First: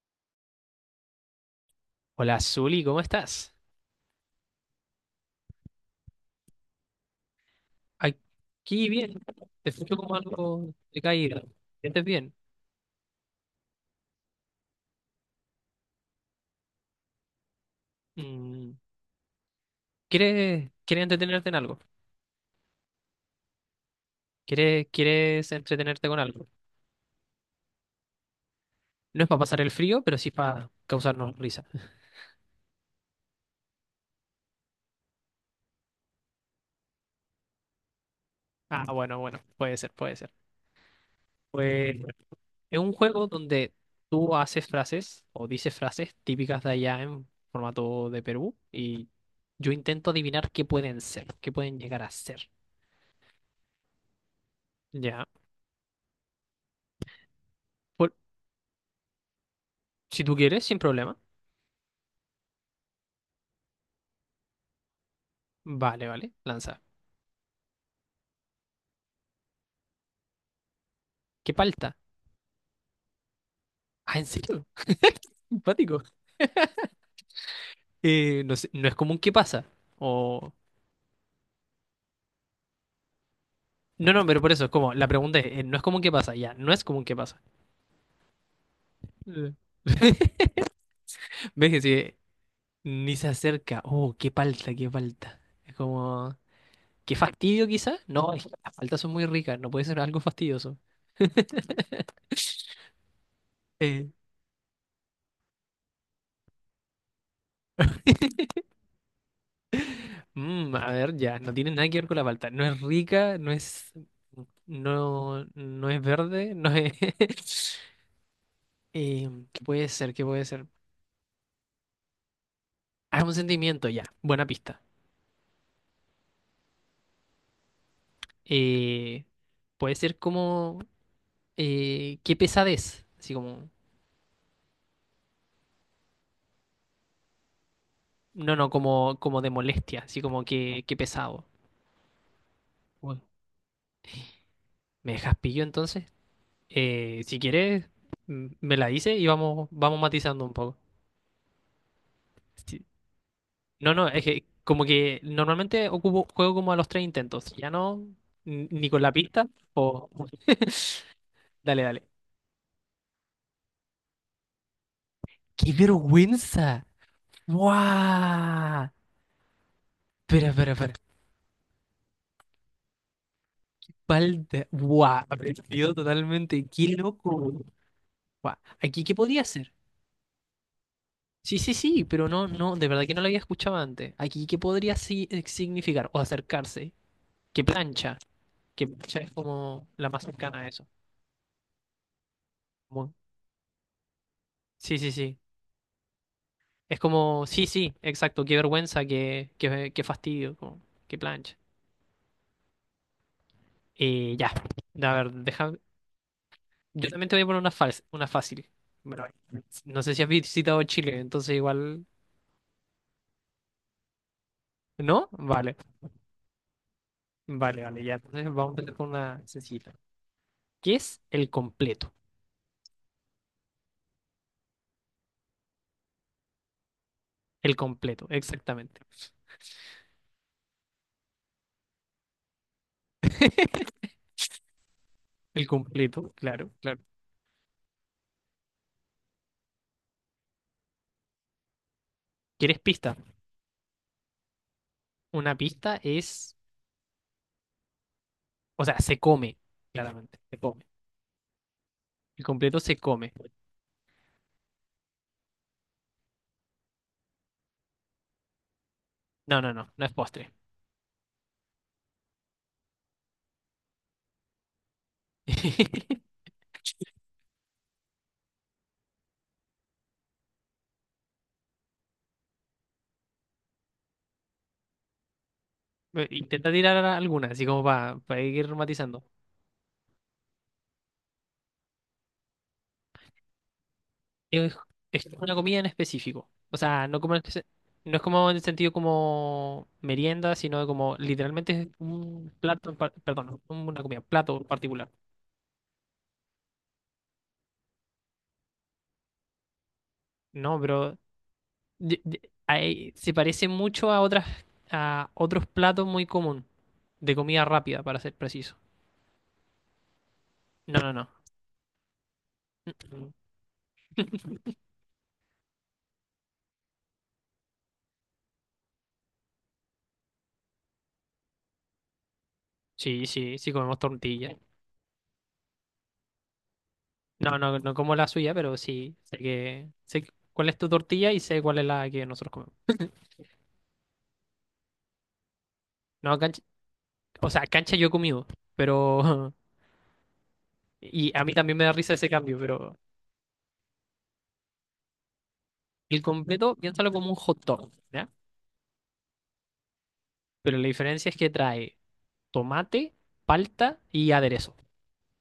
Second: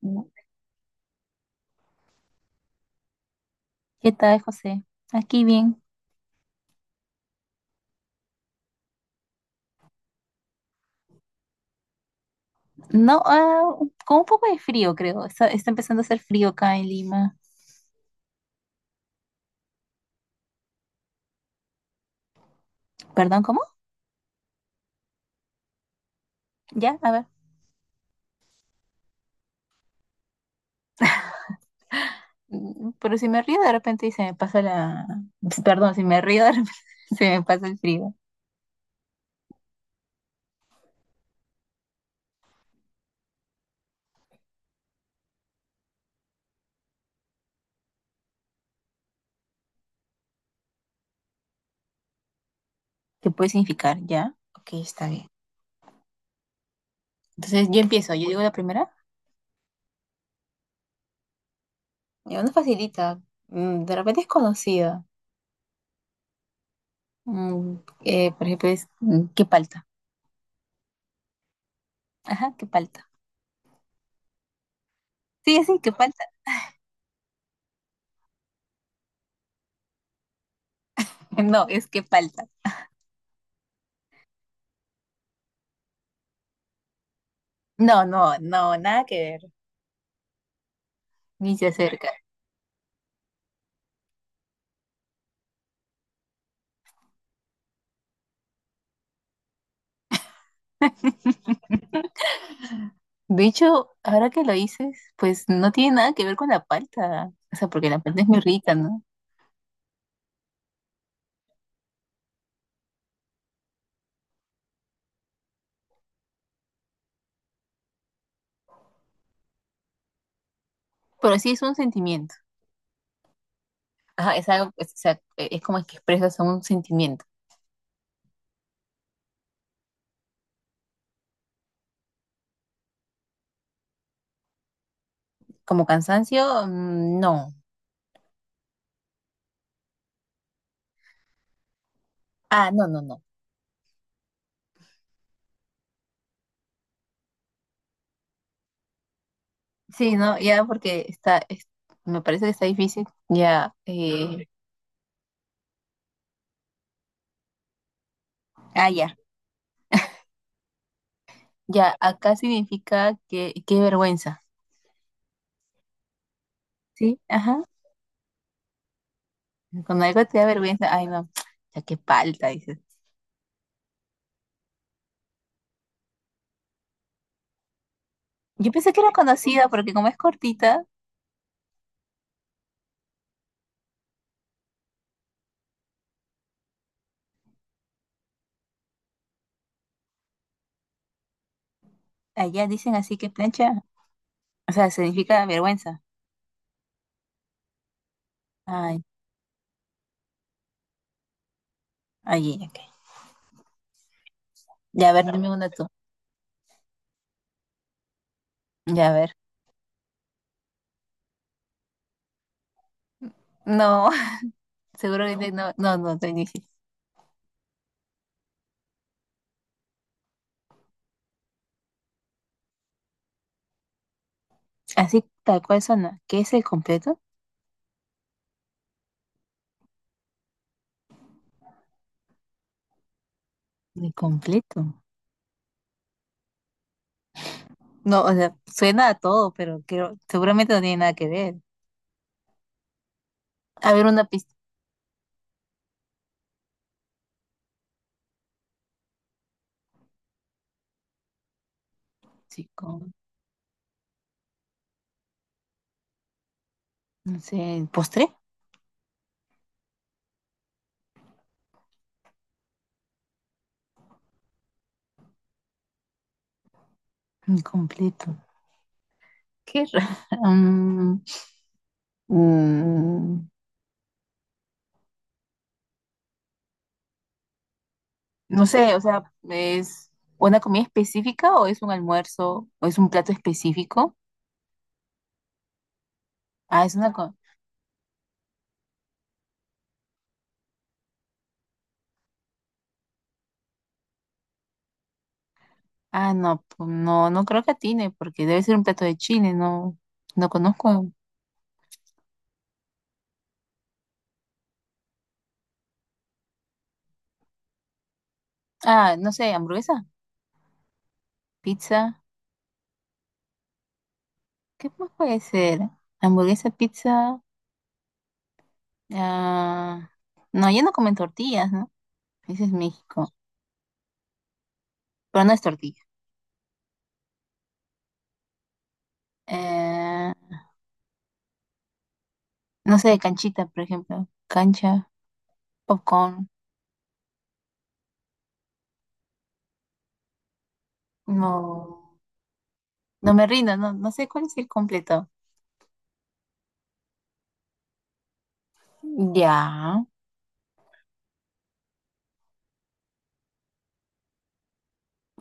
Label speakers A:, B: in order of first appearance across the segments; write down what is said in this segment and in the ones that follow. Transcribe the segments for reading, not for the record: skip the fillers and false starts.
A: ¿No?
B: Hola, Zuli, ¿cómo estás?
A: ¿Qué tal, José? Aquí bien.
B: Aquí bien. Te escucho como algo de caída. ¿Sientes bien?
A: No, con un poco de frío, creo. Está empezando a hacer frío acá en Lima.
B: Mm, ¿Quieres entretenerte en algo?
A: ¿Perdón, cómo?
B: ¿Quieres entretenerte con algo?
A: Ya, a ver.
B: No es para pasar el frío, pero sí para causarnos risa.
A: Mm, pero si me río de repente se me pasa la... Perdón, si me río de repente se me pasa el frío.
B: Ah, bueno, bueno, puede ser, puede ser. Pues es un juego donde tú haces frases o dices frases típicas de allá en formato de Perú y yo intento adivinar qué pueden ser, qué pueden llegar a ser.
A: ¿Qué puede significar? ¿Ya? Ok, está
B: Ya.
A: bien. Entonces yo empiezo.
B: Por-
A: Yo digo la primera.
B: si tú quieres, sin problema.
A: Ya, no facilita. Mm, de repente es conocida.
B: Vale, vale, lanza.
A: Mm, por ejemplo, es ¿qué palta?
B: ¿Qué palta?
A: Ajá, ¿qué palta?
B: Ah, ¿en serio?
A: Sí, sí, ¿qué
B: Simpático.
A: palta?
B: No sé, no es común que pasa. O.
A: No, es ¿qué palta?
B: No, no, pero por eso es como, la pregunta es, no es común que pasa, ya, no es común que pasa.
A: No, no, no, nada que ver.
B: Eh.
A: Ni se
B: ¿Ves que
A: acerca.
B: sí, ni se acerca? Oh, qué palta, qué palta. Es como, qué fastidio quizá. No, es que las paltas son muy ricas, no puede ser algo fastidioso.
A: De hecho,
B: Eh,
A: ahora que lo dices, pues no tiene nada que ver con la palta. O sea, porque la palta es muy rica, ¿no?
B: a ver, ya, no tiene nada que ver con la palta. No es rica, no es, no, no es verde, no es. ¿Qué puede ser? ¿Qué puede ser?
A: Pero sí es un sentimiento.
B: Ah, es un sentimiento, ya.
A: Ajá,
B: Buena
A: es algo,
B: pista.
A: es, o sea, es como que expresas un sentimiento.
B: Eh, Puede ser como... qué pesadez. Así como...
A: Como cansancio, no.
B: No, no, como, como de molestia. Así como que qué pesado.
A: Ah, no, no,
B: Uy,
A: no.
B: ¿me dejas pillo entonces? Si quieres, me la dices y vamos, vamos
A: Sí, no,
B: matizando un
A: ya
B: poco.
A: porque está, me parece que está
B: Sí.
A: difícil. Ya,
B: No, no, es que como que normalmente ocupo, juego como a los tres intentos. Ya no,
A: ah,
B: ni con la
A: ya.
B: pista. O... Dale,
A: Ya,
B: dale.
A: acá significa que, qué vergüenza.
B: ¡Qué vergüenza!
A: Sí, ajá.
B: ¡Guau!
A: Cuando algo te da
B: Espera, espera,
A: vergüenza,
B: espera.
A: ay, no, ya qué palta, dices.
B: Palta. Guau, aprendido totalmente. Qué loco. Guau.
A: Yo pensé que
B: Aquí,
A: era
B: ¿qué podría
A: conocida
B: ser?
A: porque como es cortita.
B: Sí, sí, sí, pero no, no, de verdad que no lo había escuchado antes. Aquí, ¿qué podría significar? O acercarse. ¿Qué plancha? Que plancha es como la más cercana a eso.
A: Allá dicen
B: Como-
A: así que plancha, o sea,
B: sí, sí, sí.
A: significa vergüenza.
B: Es como, sí, sí, exacto. Qué
A: Ay,
B: vergüenza, qué, qué, qué fastidio. Como, qué plancha.
A: allí, ok.
B: Ya.
A: Ya, a
B: A
A: ver,
B: ver,
A: dime una
B: deja.
A: tú.
B: Yo también te voy a poner una, una fácil.
A: Ya, a
B: Bueno,
A: ver.
B: no sé si has visitado Chile, entonces igual.
A: No, seguro
B: ¿No?
A: que no,
B: Vale,
A: no, no, te dije.
B: vale, vale, ya. Entonces vamos a empezar con una sencilla. ¿Qué es el completo?
A: Así tal cual suena. ¿Qué es el completo?
B: El completo, exactamente.
A: El completo.
B: El completo, claro, claro.
A: No, o sea, suena a todo, pero creo, seguramente no tiene nada que ver.
B: ¿Quieres pista?
A: A ver, una pista.
B: Una pista es, o sea, se come, claramente, se come. El
A: Sí,
B: completo se
A: con,
B: come.
A: no sé, ¿postre?
B: No, no, no, no es postre.
A: Completo. Qué raro.
B: Intenta tirar alguna, así como para
A: No
B: ir
A: sé, o sea,
B: matizando.
A: ¿es una comida específica o es un almuerzo o es un plato específico?
B: Es, es una comida en específico. O
A: Ah, es
B: sea,
A: una
B: no es como en el sentido como merienda, sino como literalmente es un plato, perdón, una comida, plato en particular.
A: ah, no, no, no creo que atine porque debe ser un plato de Chile, no, no
B: No,
A: conozco.
B: pero se parece mucho a otras, a otros platos muy común de comida rápida, para ser preciso.
A: Ah, no sé, hamburguesa,
B: No, no, no.
A: pizza, ¿qué más puede ser? Hamburguesa, pizza, ah, no, ya no comen tortillas, ¿no? Ese es
B: Sí,
A: México,
B: sí, sí comemos tortilla.
A: pero no es tortilla.
B: No, no, no como la suya, pero sí sé que sé
A: Eh,
B: cuál es tu tortilla y sé cuál es la que nosotros comemos.
A: no sé, canchita, por ejemplo, cancha,
B: No,
A: popcorn,
B: cancha, o sea, cancha yo he comido, pero y a mí también me da
A: no,
B: risa ese cambio, pero
A: no me rindo, no, no sé cuál es el completo.
B: el completo, piénsalo como un hot dog, ¿ya?
A: Ya.
B: Pero la diferencia es que trae tomate, palta y aderezo.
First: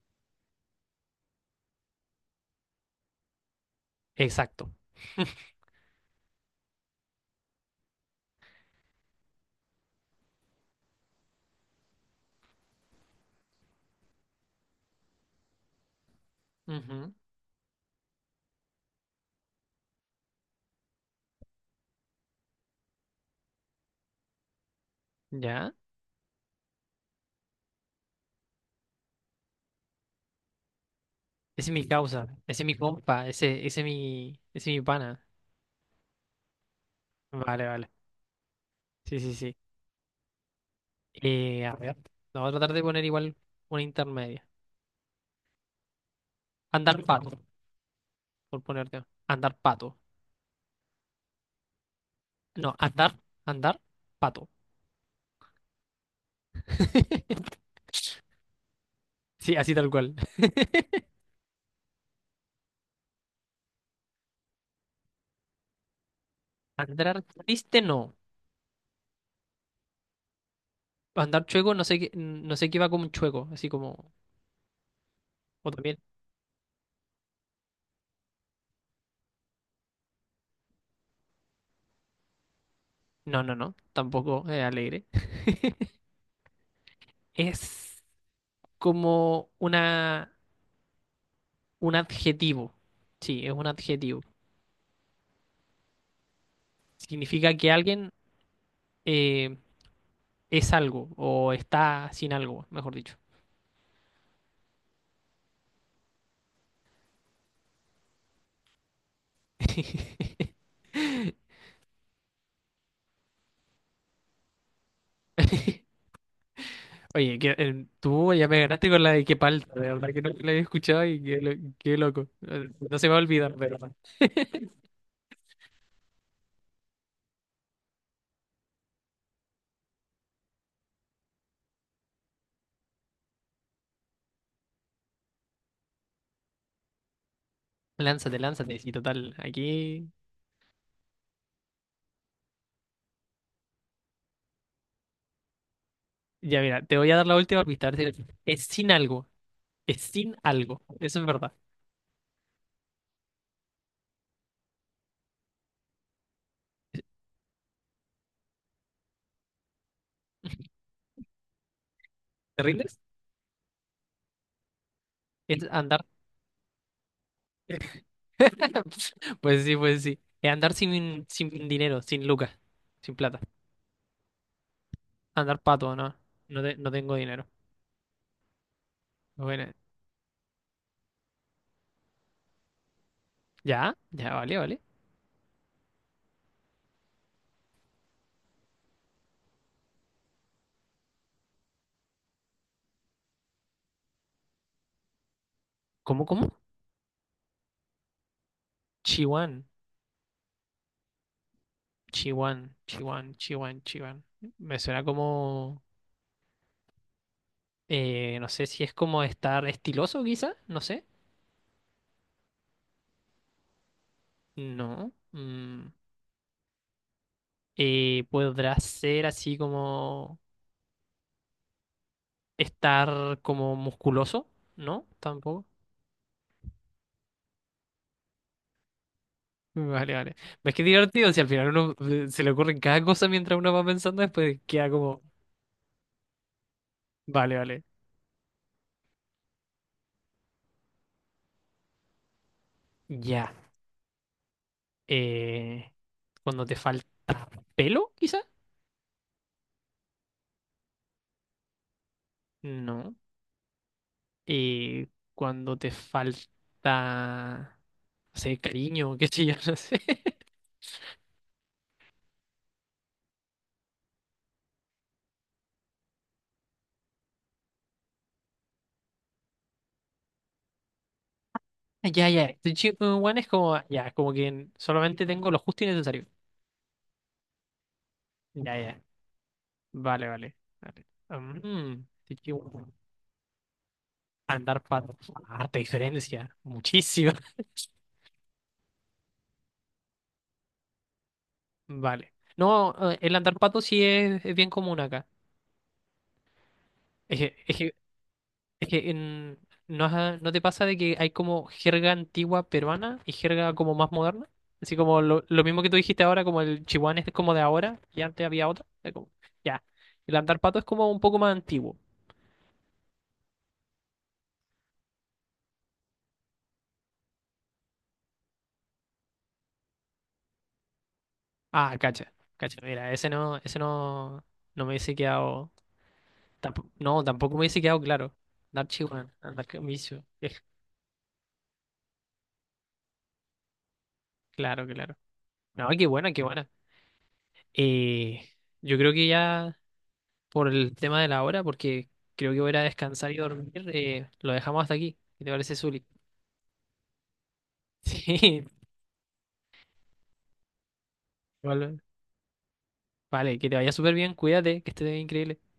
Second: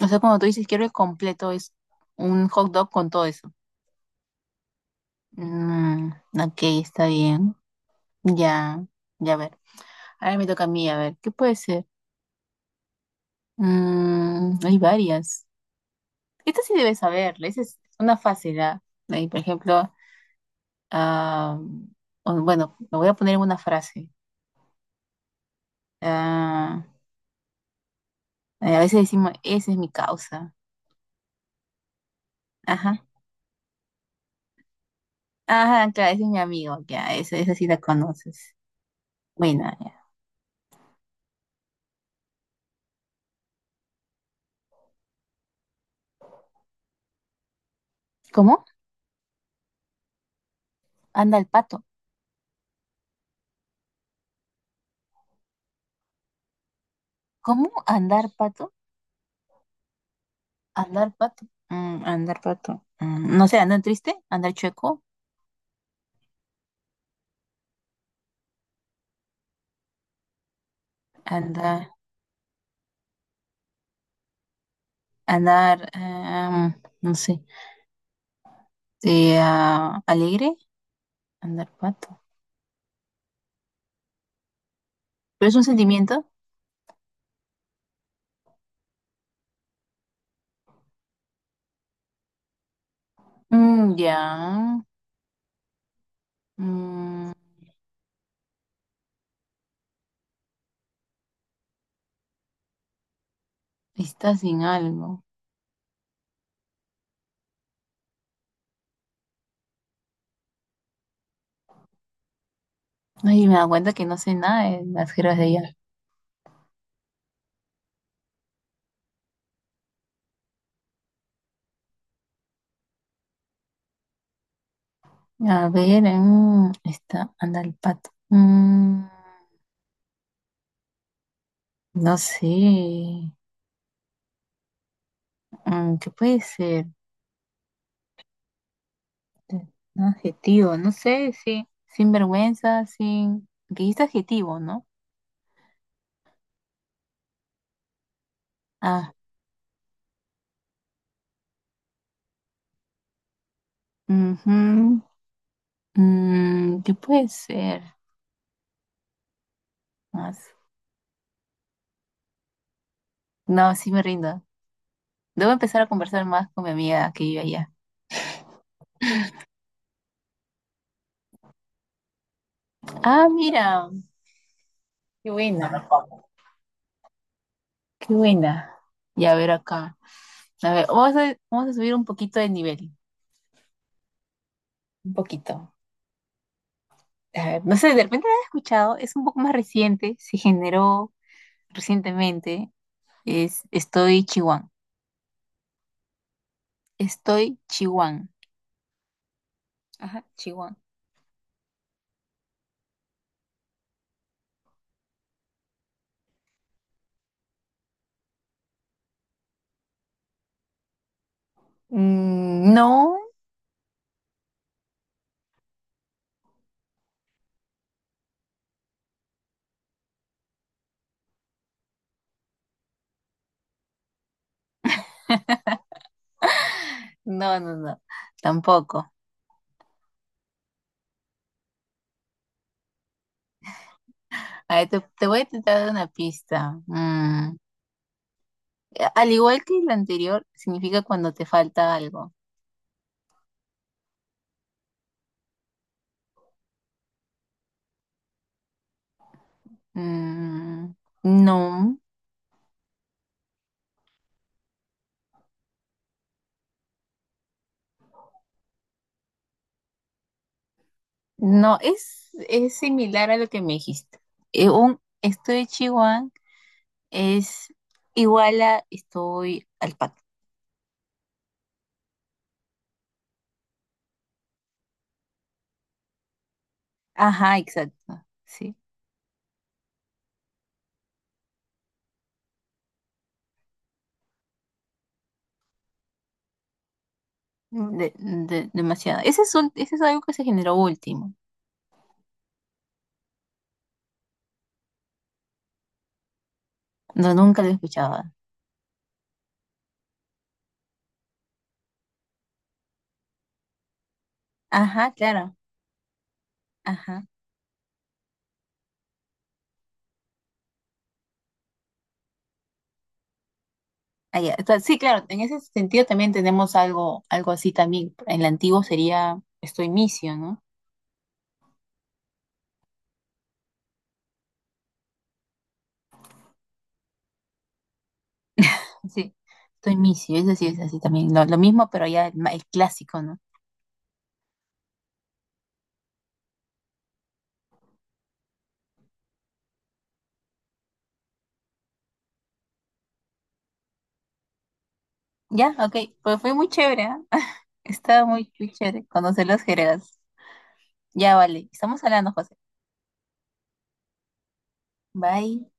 A: O sea, cuando tú dices quiero el completo, es un hot dog con todo eso.
B: Exacto.
A: Mm, ok, está bien. Ya, ya a ver. Ahora me toca a mí, a ver, ¿qué puede ser? Mm, hay varias. Esta sí debes
B: Ujú.
A: saberla, esa es una fácil, ¿ah? Ahí, por ejemplo, ah, bueno, lo voy a poner en una frase.
B: ¿Ya?
A: Ah, a veces decimos, esa es mi causa.
B: Ese es mi causa, ese es mi
A: Ajá.
B: compa, ese, ese es mi pana.
A: Ajá, claro, ese es mi amigo, ya, esa sí
B: Vale,
A: la
B: vale.
A: conoces.
B: Sí, sí, sí.
A: Bueno, ya.
B: A ver, vamos a tratar de poner igual una intermedia. Andar pato, por
A: ¿Cómo?
B: ponerte. Andar pato.
A: Anda el pato.
B: No, andar, andar pato.
A: ¿Cómo? ¿Andar pato?
B: Sí, así tal cual.
A: ¿Andar pato? Mm, andar pato. Mm, no sé, ¿andar triste? ¿Andar chueco?
B: Andar triste no. Andar chueco,
A: ¿Andar,
B: no sé qué, no sé qué va como un chueco, así como, o
A: andar,
B: también,
A: em, no sé, ah, ¿alegre? Andar pato.
B: no, no, no, tampoco es alegre.
A: ¿Pero es un sentimiento?
B: Es como una, un adjetivo, sí, es un
A: Mm, ya.
B: adjetivo.
A: Mm,
B: Significa que alguien eh, es algo o está sin algo, mejor dicho.
A: está sin algo. Ay, me da cuenta que no sé nada de las jergas de ella.
B: Oye, que, tú ya me ganaste con la de qué palta, de verdad que no la había escuchado y qué, qué loco. No se me va a olvidar, de verdad.
A: A ver, mm, está, anda el pato. Mm, no sé. Mm, ¿qué puede ser?
B: Lánzate, lánzate, sí, total,
A: Un
B: aquí...
A: adjetivo, no sé, sí. Sin vergüenza, sin. Porque ahí está adjetivo, ¿no?
B: Ya mira, te voy a dar la última pista. A ver si- Es sin
A: Ah,
B: algo. Es sin algo. Eso es verdad.
A: ujú. Mm, ¿qué puede ser? Más.
B: ¿Te rindes?
A: No, sí me rindo. Debo
B: Es
A: empezar a
B: andar.
A: conversar más con mi amiga que vive allá.
B: Pues sí, pues sí. Es andar sin, sin dinero, sin lucas, sin
A: Ah,
B: plata.
A: mira, qué
B: Andar
A: buena,
B: pato, no. No, no tengo dinero.
A: qué buena. Y a ver
B: Bueno,
A: acá. A ver, vamos a subir un poquito de nivel.
B: ya, ya, vale, vale.
A: Un poquito. A ver, no sé, de repente lo has escuchado, es un poco más reciente, se generó recientemente. Es estoy Chihuahua.
B: ¿Cómo, cómo?
A: Estoy chihuán.
B: Chiwan,
A: Ajá, chihuán.
B: Chiwan, Chiwan, Chiwan, Chiwan. Me suena como, no sé si es como estar estiloso, quizá, no sé.
A: Mm, no,
B: No. Podrá ser así como estar como musculoso, ¿no? Tampoco.
A: no, no, no, tampoco.
B: Vale, vale. Es que es divertido si al final uno se le ocurre cada cosa mientras uno va pensando, después
A: A ver,
B: queda como,
A: te voy a intentar dar una pista. Mm,
B: vale, vale.
A: al igual que el anterior, significa cuando te falta algo.
B: Ya. Eh, Cuando te falta pelo, quizá.
A: Mm, no,
B: No. Eh, Cuando te falta, no sé, cariño, qué sé yo, no sé.
A: no, es similar a lo que me dijiste. Un estoy chihuahua es igual a estoy alpaca.
B: Ya, ya. Estoy chico, bueno, es como, ya, como que solamente tengo lo justo y necesario.
A: Ajá, exacto, sí.
B: Ya, ya. Vale, vale. Vale. Estoy chico. Andar pato. Harta diferencia. Muchísima.
A: Demasiado. Ese es un, ese es algo que se generó último.
B: Vale. No, el andar pato sí es bien común acá.
A: No,
B: Es que,
A: nunca lo he
B: es que-
A: escuchado.
B: es que en- ¿No, no te pasa de que hay como jerga antigua peruana y jerga como más moderna? Así
A: Ajá,
B: como
A: claro.
B: lo mismo que tú dijiste ahora, como el chihuahua
A: Ajá.
B: es como de ahora y antes había otra. Ya. El andar pato es como un poco más antiguo.
A: Ah, ya. Entonces, sí, claro, en ese sentido también tenemos algo, algo así también. En el antiguo sería estoy misio, ¿no?
B: Ah, cacha. Cacha, mira, ese no, no me hubiese quedado. No, tampoco me hubiese quedado claro. Andar chihuahua,
A: Sí,
B: andar
A: estoy
B: camiso.
A: misio, eso sí es así también. Lo mismo, pero ya el, el clásico, ¿no?
B: Claro, claro. No, qué buena, qué buena. Eh, yo creo que ya por el tema de la hora, porque creo que voy a ir a descansar y dormir, lo dejamos hasta aquí. ¿Qué te
A: Ya,
B: parece,
A: ok,
B: Zuli?
A: pues fue muy chévere, ¿ah? Estaba muy,
B: Sí,
A: muy chévere conocer los jergas. Ya, vale,
B: vale.
A: estamos hablando, José.
B: Vale, que te vaya súper bien, cuídate, que estés increíble.
A: Bye.